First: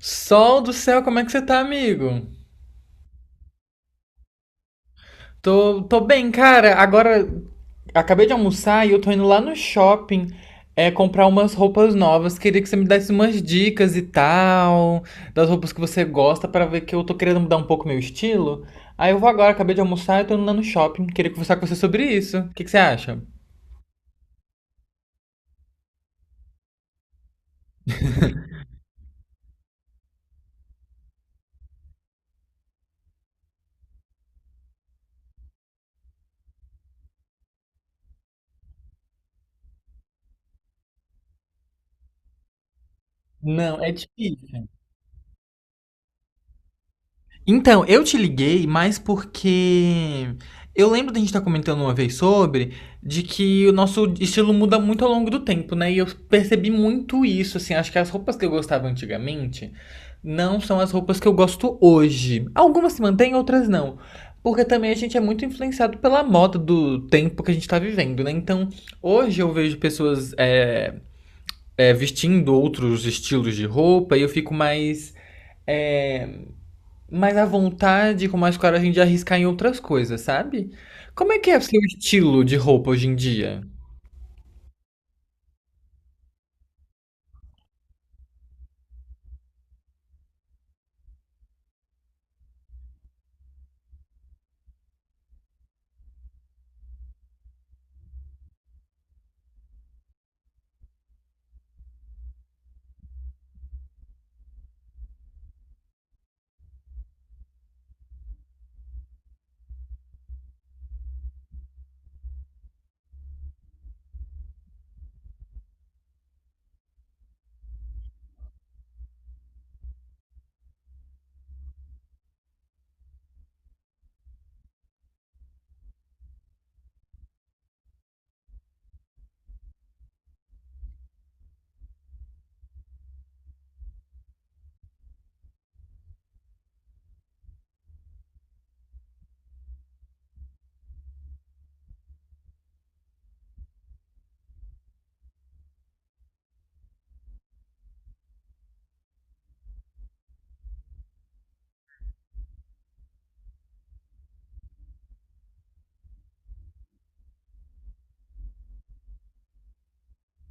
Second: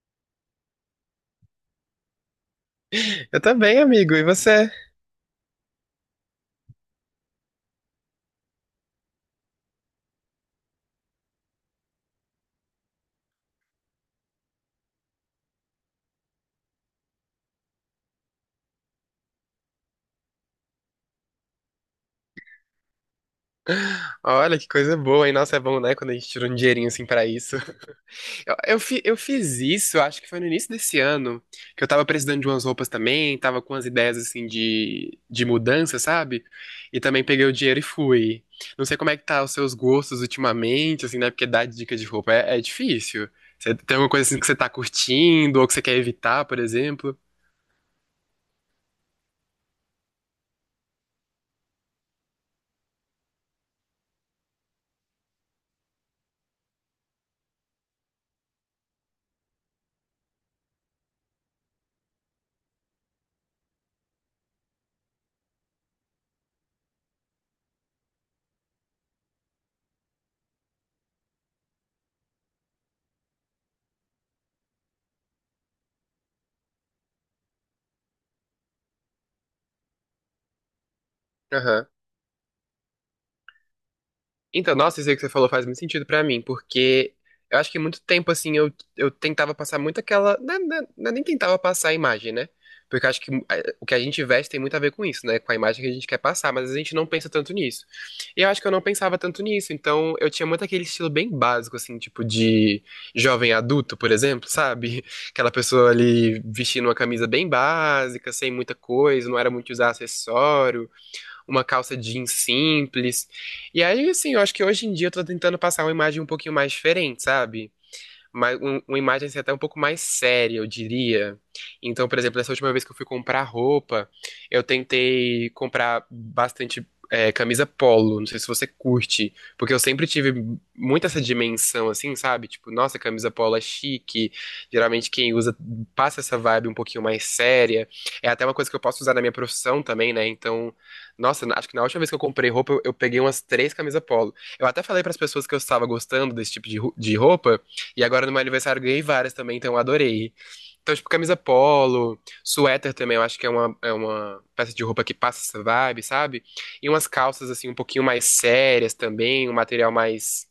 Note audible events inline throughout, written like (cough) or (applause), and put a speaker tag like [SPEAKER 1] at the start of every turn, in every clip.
[SPEAKER 1] Sol do céu, como é que você tá, amigo?
[SPEAKER 2] Eu também, amigo. E você?
[SPEAKER 1] Tô bem, cara. Agora acabei de almoçar e eu tô indo lá no shopping comprar umas roupas novas. Queria que você me desse umas dicas e tal, das roupas que você gosta, pra ver que eu tô querendo mudar um pouco meu estilo. Aí eu vou agora, acabei de almoçar e tô indo lá no shopping. Queria conversar com você sobre isso. O que que você acha?
[SPEAKER 2] Olha, que coisa boa, hein? Nossa, é bom, né? Quando a gente tira um dinheirinho assim pra isso. Eu fiz isso, acho que foi no início desse ano, que eu tava precisando de umas roupas também, tava com umas ideias assim de mudança, sabe? E também peguei o dinheiro e fui. Não sei como é que tá os seus gostos ultimamente, assim, né? Porque dar dica de roupa é difícil. Você
[SPEAKER 1] Não, é
[SPEAKER 2] tem alguma coisa assim que você
[SPEAKER 1] difícil.
[SPEAKER 2] tá curtindo ou que você quer evitar, por exemplo?
[SPEAKER 1] Então, eu te liguei mais porque eu lembro da gente estar comentando uma vez sobre de que o nosso estilo muda muito ao longo do tempo, né? E eu percebi muito isso, assim, acho que as roupas que eu gostava antigamente não são as roupas que eu gosto hoje. Algumas se mantêm, outras não. Porque também a gente é muito influenciado pela moda do tempo que a gente tá vivendo, né? Então, hoje eu vejo pessoas vestindo outros estilos de roupa e eu fico mais é, mais à vontade, com mais coragem de arriscar em outras coisas, sabe? Como é que é o seu estilo de roupa hoje em dia?
[SPEAKER 2] Então, nossa, isso aí que você falou faz muito sentido pra mim, porque eu acho que muito tempo, assim, eu tentava passar muito aquela. Não, não é nem tentava passar a imagem, né? Porque eu acho que o que a gente veste tem muito a ver com isso, né? Com a imagem que a gente quer passar, mas a gente não pensa tanto nisso. E eu acho que eu não pensava tanto nisso, então eu tinha muito aquele estilo bem básico, assim, tipo de jovem adulto, por exemplo, sabe? (laughs) Aquela pessoa ali vestindo uma camisa bem básica, sem muita coisa, não era muito usar acessório, uma calça jeans simples. E aí, assim, eu acho que hoje em dia eu tô tentando passar uma imagem um pouquinho mais diferente, sabe? Mas uma imagem assim, até um pouco mais séria, eu diria. Então, por exemplo, essa última vez que eu fui comprar roupa, eu tentei comprar bastante camisa polo. Não sei se você curte, porque eu sempre tive muito essa dimensão, assim, sabe? Tipo, nossa, camisa polo é chique. Geralmente quem usa passa essa vibe um pouquinho mais séria. É até uma coisa que eu posso usar na minha profissão também, né? Então, nossa, acho que na última vez que eu comprei roupa, eu peguei umas três camisas polo. Eu até falei para as pessoas que eu estava gostando desse tipo de roupa. E agora no meu aniversário eu ganhei várias também, então eu adorei. Então, tipo, camisa polo, suéter também, eu acho que é uma peça de roupa que passa essa vibe, sabe? E umas calças, assim, um pouquinho mais sérias também, um material mais,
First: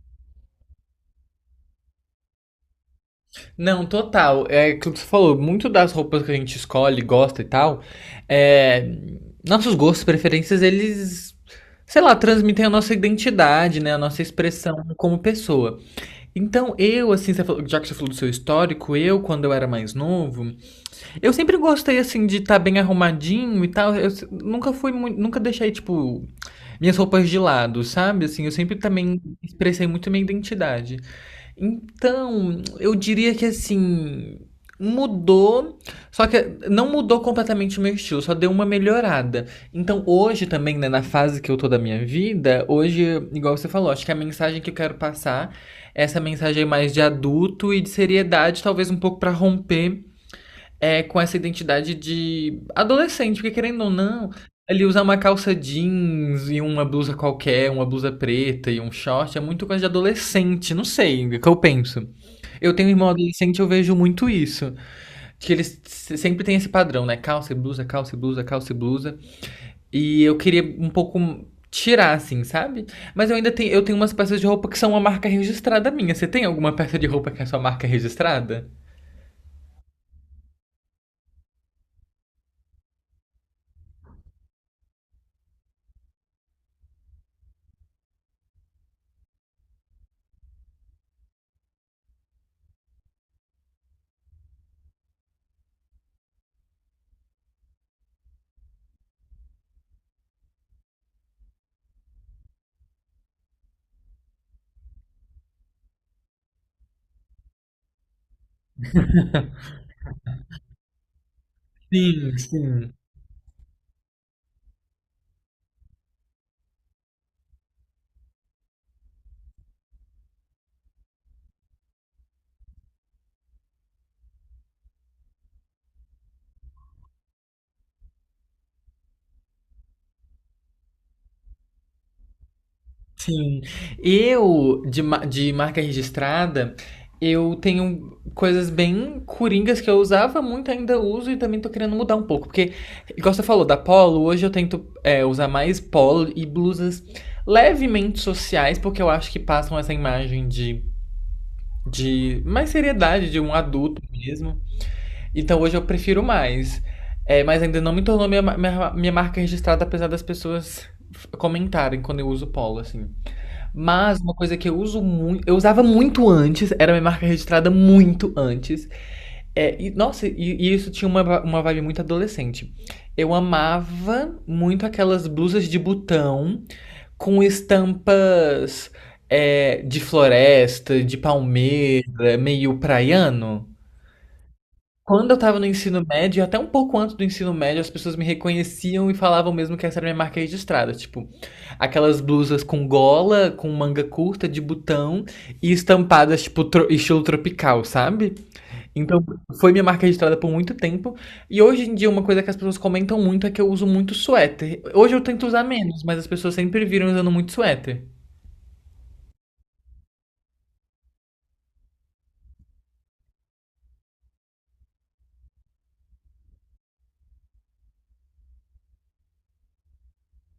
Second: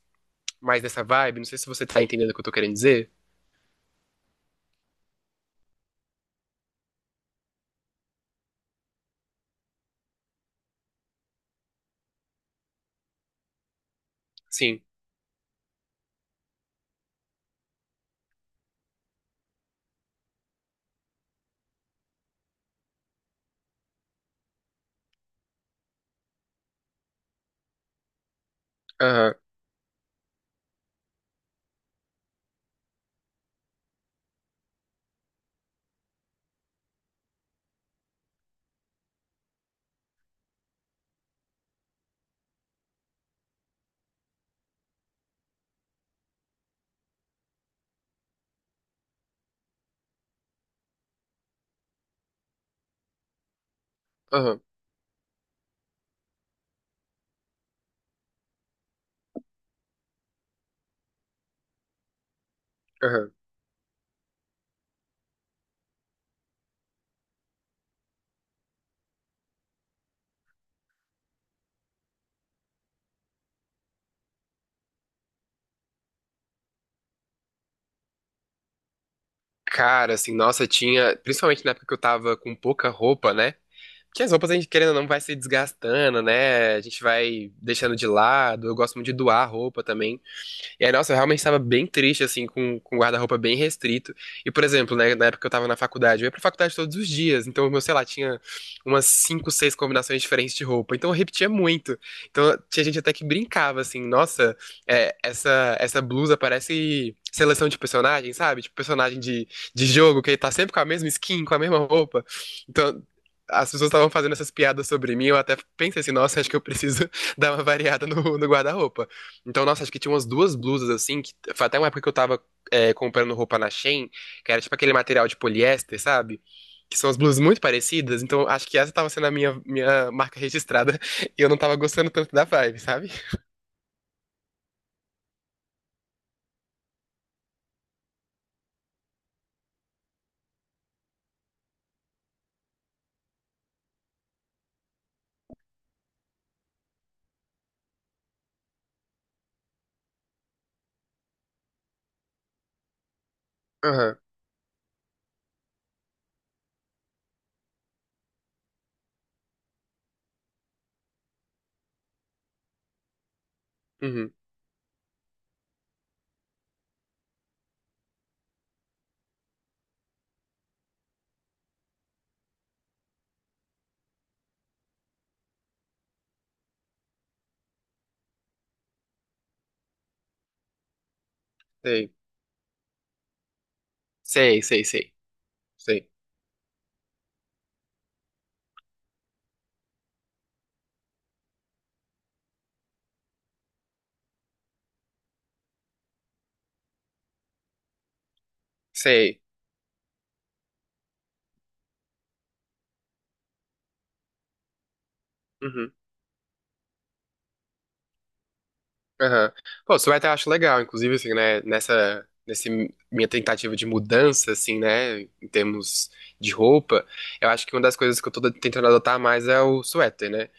[SPEAKER 2] mais dessa vibe. Não sei se você tá entendendo o que eu tô querendo dizer.
[SPEAKER 1] Não, total. É aquilo que você falou, muito das roupas que a gente escolhe, gosta e tal, é, nossos gostos, preferências, eles, sei lá, transmitem a nossa identidade, né? A nossa expressão
[SPEAKER 2] Sim.
[SPEAKER 1] como pessoa. Então, eu, assim, já que você falou do seu histórico, eu, quando eu era mais novo, eu sempre gostei, assim, de estar bem arrumadinho e tal. Eu se- Nunca fui muito, nunca deixei, tipo, minhas roupas de lado, sabe? Assim, eu sempre também
[SPEAKER 2] Aham,
[SPEAKER 1] expressei muito minha identidade. Então, eu diria que, assim, mudou, só que não mudou completamente o meu estilo, só deu uma melhorada. Então, hoje também, né, na fase que eu tô da minha vida, hoje, igual você falou, acho que a mensagem que eu quero passar é essa mensagem mais de adulto e de seriedade, talvez um pouco pra romper com essa identidade de adolescente, porque querendo ou não,
[SPEAKER 2] aham,
[SPEAKER 1] ele usar uma calça jeans e uma blusa qualquer, uma blusa preta e um short, é muito coisa de adolescente, não sei, é o que eu penso. Eu tenho um irmão
[SPEAKER 2] aham.
[SPEAKER 1] adolescente, eu vejo muito isso. Que eles se- sempre têm esse padrão, né? Calça e blusa, calça e blusa, calça e blusa. E eu queria um pouco tirar, assim, sabe? Mas eu ainda tenho, eu tenho umas peças de roupa que são uma marca registrada minha. Você tem alguma peça de roupa que é sua marca registrada?
[SPEAKER 2] Cara, assim, nossa, tinha. Principalmente na época que eu tava com pouca roupa, né? Porque as roupas a gente, querendo ou não, vai se desgastando, né? A gente vai deixando de lado. Eu gosto muito de doar roupa também. E aí, nossa, eu realmente estava bem triste, assim, com o guarda-roupa bem restrito. E, por exemplo, né, na época que eu tava na faculdade, eu ia pra faculdade todos os dias. Então, eu, sei lá, tinha umas cinco, seis combinações diferentes de roupa. Então, eu repetia muito. Então, tinha gente até que brincava, assim, nossa, essa blusa parece seleção de personagem, sabe? Tipo, personagem de jogo, que ele tá sempre com a mesma skin, com a mesma roupa.
[SPEAKER 1] Sim, sim.
[SPEAKER 2] Então, as pessoas estavam fazendo essas piadas sobre mim, eu até pensei assim, nossa, acho que eu preciso (laughs) dar uma variada no guarda-roupa. Então, nossa, acho que tinha umas duas blusas assim, que foi até uma época que eu tava comprando roupa na Shein, que era tipo aquele material de poliéster, sabe? Que são as blusas muito parecidas, então acho que essa tava sendo a minha marca registrada (laughs) e eu não tava gostando tanto da vibe, sabe?
[SPEAKER 1] Sim. De marca registrada, eu tenho coisas bem coringas que eu usava muito, ainda uso e também tô querendo mudar um pouco. Porque, igual você falou, da polo, hoje eu tento usar mais polo e blusas levemente sociais, porque eu acho que passam essa imagem de mais seriedade, de um adulto
[SPEAKER 2] Aham,
[SPEAKER 1] mesmo. Então hoje eu prefiro mais. É, mas ainda não me tornou minha marca registrada, apesar das pessoas comentarem quando eu uso polo, assim. Mas uma
[SPEAKER 2] uhum,
[SPEAKER 1] coisa que eu uso muito, eu usava muito antes, era minha marca registrada muito antes. É, e, nossa, e isso tinha uma vibe muito adolescente. Eu amava muito aquelas blusas de botão com estampas de floresta, de
[SPEAKER 2] sei.
[SPEAKER 1] palmeira, meio praiano.
[SPEAKER 2] Sei, sei, sei,
[SPEAKER 1] Quando eu estava no ensino
[SPEAKER 2] sei,
[SPEAKER 1] médio, até um pouco antes do ensino médio, as pessoas me reconheciam e falavam mesmo que essa era minha marca registrada. Tipo, aquelas blusas com gola, com manga curta, de botão e estampadas, tipo, estilo tropical, sabe? Então,
[SPEAKER 2] sei.
[SPEAKER 1] foi minha marca registrada por muito tempo. E hoje em dia, uma coisa que as pessoas comentam muito é que eu uso muito suéter. Hoje eu tento usar
[SPEAKER 2] Uhum,
[SPEAKER 1] menos, mas as pessoas sempre viram usando muito suéter.
[SPEAKER 2] aham. Pô, suéter eu acho legal, inclusive, assim, né, nessa minha tentativa de mudança, assim, né, em termos de roupa, eu acho que uma das coisas que eu tô tentando adotar mais é o suéter, né?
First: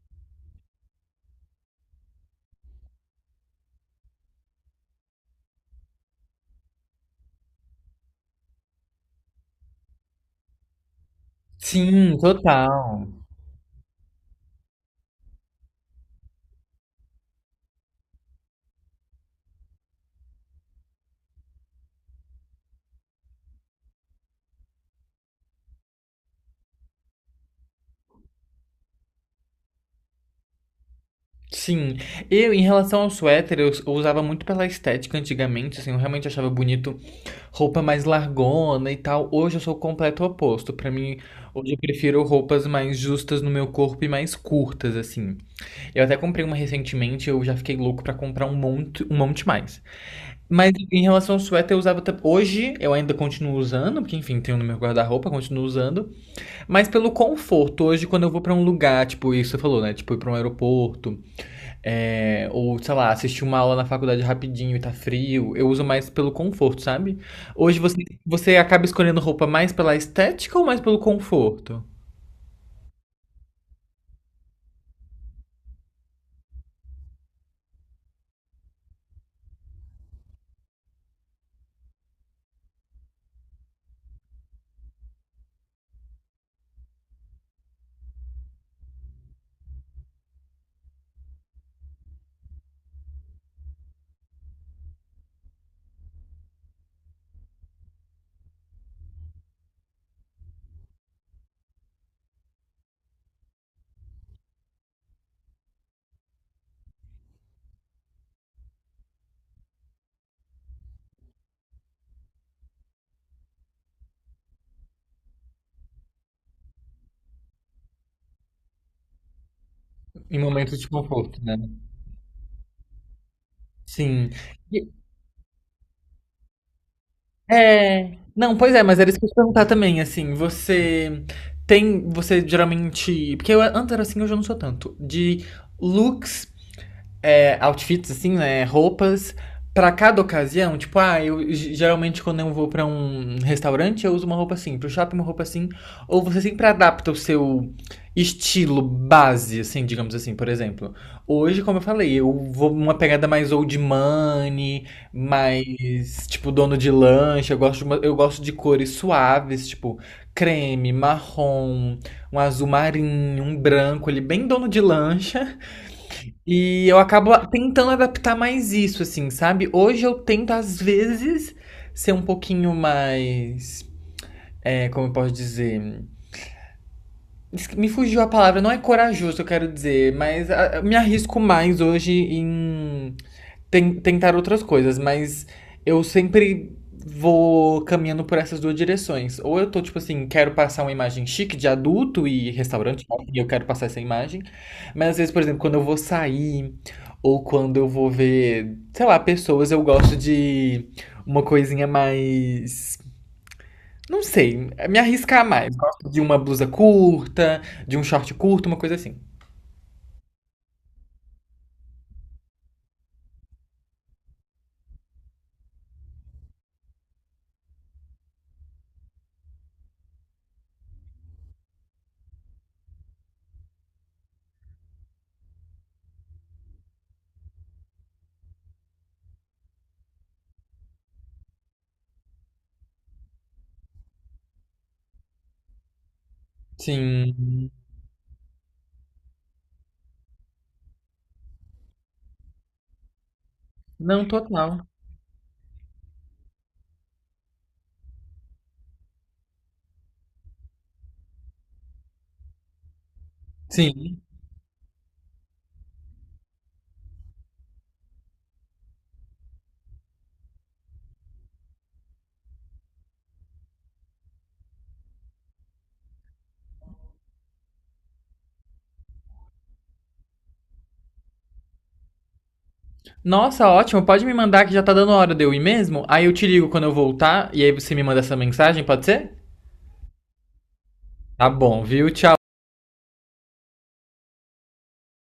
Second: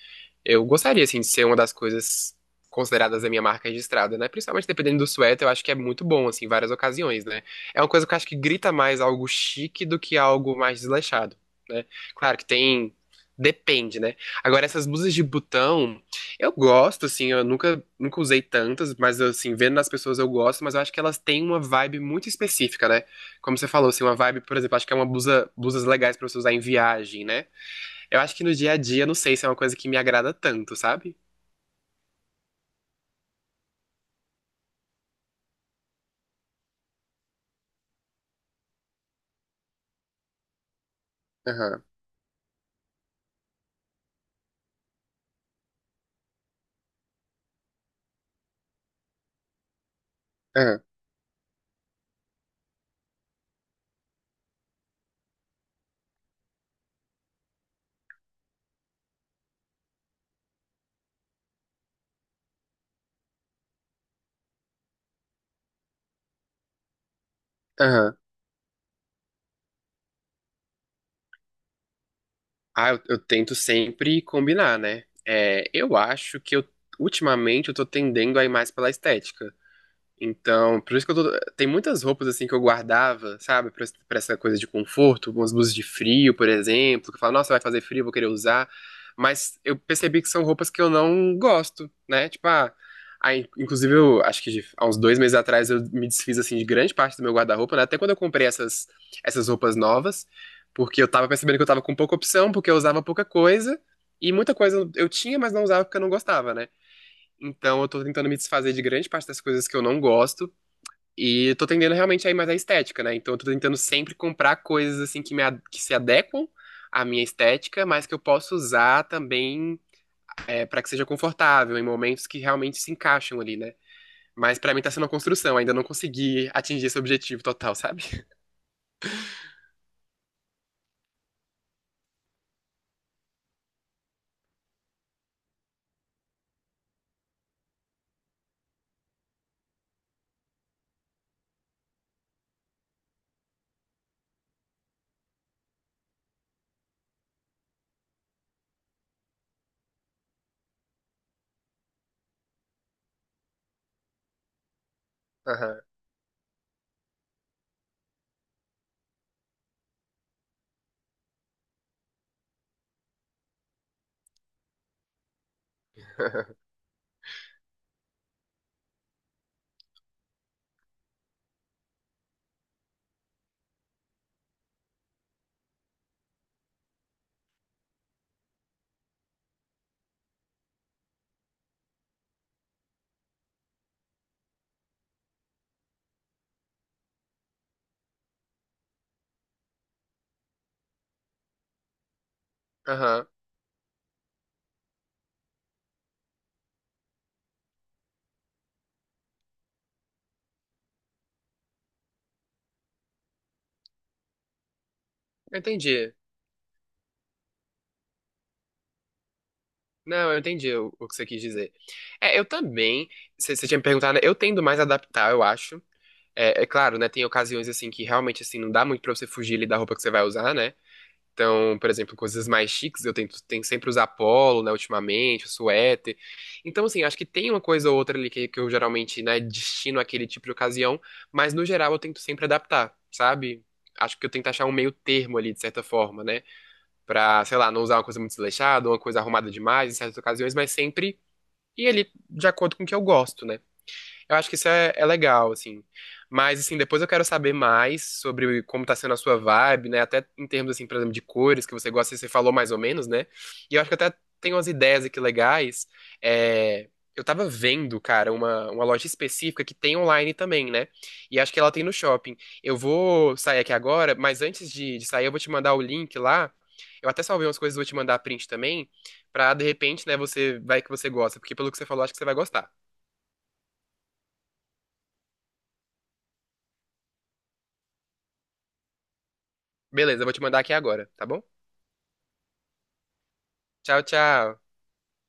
[SPEAKER 2] Eu gostaria, assim, de ser uma das coisas consideradas a minha marca registrada, né? Principalmente dependendo do suéter, eu acho que é muito bom, assim, em várias ocasiões, né? É uma coisa que eu acho que grita mais algo chique do que algo mais desleixado, né?
[SPEAKER 1] Sim,
[SPEAKER 2] Claro que tem.
[SPEAKER 1] total.
[SPEAKER 2] Depende, né? Agora, essas blusas de botão, eu gosto, assim, eu nunca, nunca usei tantas, mas, assim, vendo nas pessoas eu gosto, mas eu acho que elas têm uma vibe muito específica, né? Como você falou, assim, uma vibe, por exemplo, acho que é uma blusa, blusas legais pra você usar em viagem, né? Eu acho que no dia a dia, não sei se é uma coisa que me agrada tanto, sabe?
[SPEAKER 1] Sim, eu em relação ao suéter, eu usava muito pela estética antigamente, assim, eu realmente achava bonito roupa mais largona e tal. Hoje eu sou o completo oposto. Pra mim, hoje eu
[SPEAKER 2] Aham,
[SPEAKER 1] prefiro roupas mais justas no meu corpo e mais curtas, assim. Eu até comprei uma recentemente, eu já fiquei louco pra comprar um monte mais. Mas
[SPEAKER 2] aham,
[SPEAKER 1] em relação ao suéter, eu usava. Hoje eu ainda continuo usando, porque enfim, tenho no meu guarda-roupa, continuo usando. Mas pelo conforto, hoje quando eu vou pra um lugar, tipo, isso você falou, né? Tipo, ir pra um aeroporto. É, ou, sei lá, assistir uma aula na faculdade rapidinho e tá frio. Eu uso mais pelo conforto, sabe? Hoje você,
[SPEAKER 2] aham.
[SPEAKER 1] você acaba escolhendo roupa mais pela estética ou mais pelo conforto?
[SPEAKER 2] Ah, eu tento sempre combinar, né? É, eu acho que eu, ultimamente, eu tô tendendo a ir mais pela estética. Então, por isso que eu tô... Tem muitas roupas, assim, que eu guardava, sabe? Pra essa coisa de conforto, umas blusas de frio, por exemplo, que eu falo, nossa, vai fazer frio, vou querer usar. Mas eu percebi que são roupas que eu não gosto, né? Tipo, ah, aí, inclusive, eu acho que há uns 2 meses atrás eu me desfiz, assim, de grande parte do meu guarda-roupa, né? Até quando eu comprei essas roupas novas, porque eu tava percebendo que eu tava com pouca opção, porque eu usava pouca coisa, e muita coisa eu tinha, mas não usava porque eu não gostava, né? Então, eu tô tentando me desfazer de grande parte das coisas que eu não gosto e tô tendendo realmente aí mais à estética, né? Então eu tô tentando sempre comprar coisas assim que, que se adequam à minha estética, mas que eu posso usar também,
[SPEAKER 1] Em momentos
[SPEAKER 2] para
[SPEAKER 1] de
[SPEAKER 2] que seja
[SPEAKER 1] conforto, né?
[SPEAKER 2] confortável em momentos que realmente se encaixam ali, né?
[SPEAKER 1] Sim.
[SPEAKER 2] Mas pra mim
[SPEAKER 1] E-
[SPEAKER 2] tá sendo uma construção, ainda não consegui atingir esse objetivo total, sabe?
[SPEAKER 1] É. Não, pois é, mas era isso que eu ia te perguntar também, assim, você geralmente, porque eu antes era assim, hoje eu não sou tanto, de looks outfits, assim, né? Roupas pra cada ocasião. Tipo, ah, eu geralmente quando eu vou pra um restaurante, eu uso uma roupa assim. Pro shopping, uma roupa assim. Ou você sempre adapta o seu estilo base, assim, digamos assim, por exemplo. Hoje, como eu falei, eu vou uma pegada mais old money,
[SPEAKER 2] Aham,
[SPEAKER 1] mais, tipo, dono de lanche. Eu gosto de cores suaves, tipo, creme, marrom, um azul marinho, um branco, ele é bem dono de lancha. E eu acabo a tentando adaptar mais isso, assim, sabe. Hoje eu tento, às vezes, ser um pouquinho mais, como eu posso dizer? Esq me fugiu a palavra, não é corajoso eu quero dizer, mas a me arrisco mais hoje em tentar outras coisas, mas eu sempre vou caminhando por essas duas direções. Ou eu tô, tipo assim, quero passar uma imagem chique de adulto e restaurante,
[SPEAKER 2] aham.
[SPEAKER 1] e eu quero passar essa imagem. Mas às vezes, por exemplo, quando eu vou sair, ou quando eu vou ver, sei lá, pessoas, eu gosto de uma coisinha mais. Não sei, me arriscar
[SPEAKER 2] Eu
[SPEAKER 1] mais. Gosto
[SPEAKER 2] entendi.
[SPEAKER 1] de uma blusa curta, de um short curto, uma coisa assim.
[SPEAKER 2] Não, eu entendi o que você quis dizer. É, eu também, você tinha me perguntado, né? Eu tendo mais a adaptar, eu acho. É, claro, né? Tem ocasiões assim que realmente assim não dá muito pra você fugir ali da roupa que você vai usar, né? Então, por exemplo, coisas mais chiques, eu tento sempre usar polo, né, ultimamente, suéter. Então, assim, acho que tem uma coisa ou outra ali que eu geralmente, né, destino àquele tipo de ocasião, mas no geral eu tento sempre adaptar, sabe? Acho que eu tento achar um meio termo ali, de certa forma, né? Pra, sei
[SPEAKER 1] Sim.
[SPEAKER 2] lá, não usar uma coisa muito desleixada, uma coisa arrumada demais em certas ocasiões, mas sempre ir ali de acordo com o que eu gosto, né?
[SPEAKER 1] Não,
[SPEAKER 2] Eu acho que isso
[SPEAKER 1] total.
[SPEAKER 2] é legal, assim. Mas, assim, depois eu quero saber mais sobre como tá sendo a sua vibe, né? Até em termos, assim, por exemplo, de cores que você gosta, você falou mais ou menos, né? E eu acho que até
[SPEAKER 1] Sim.
[SPEAKER 2] tem umas ideias aqui legais. É, eu tava vendo, cara, uma loja específica que tem online também, né? E acho que ela tem no shopping. Eu vou sair aqui agora, mas antes de sair, eu vou te mandar o link lá. Eu até salvei umas coisas, vou te mandar print também, pra de repente, né, você vai que você gosta, porque pelo que você falou, acho que você vai gostar.
[SPEAKER 1] Nossa, ótimo. Pode me mandar que já tá dando hora de eu ir mesmo? Aí eu te ligo quando eu voltar e aí você me manda essa mensagem, pode ser?
[SPEAKER 2] Beleza, eu vou te mandar aqui agora, tá bom?
[SPEAKER 1] Tá bom, viu? Tchau.
[SPEAKER 2] Tchau, tchau.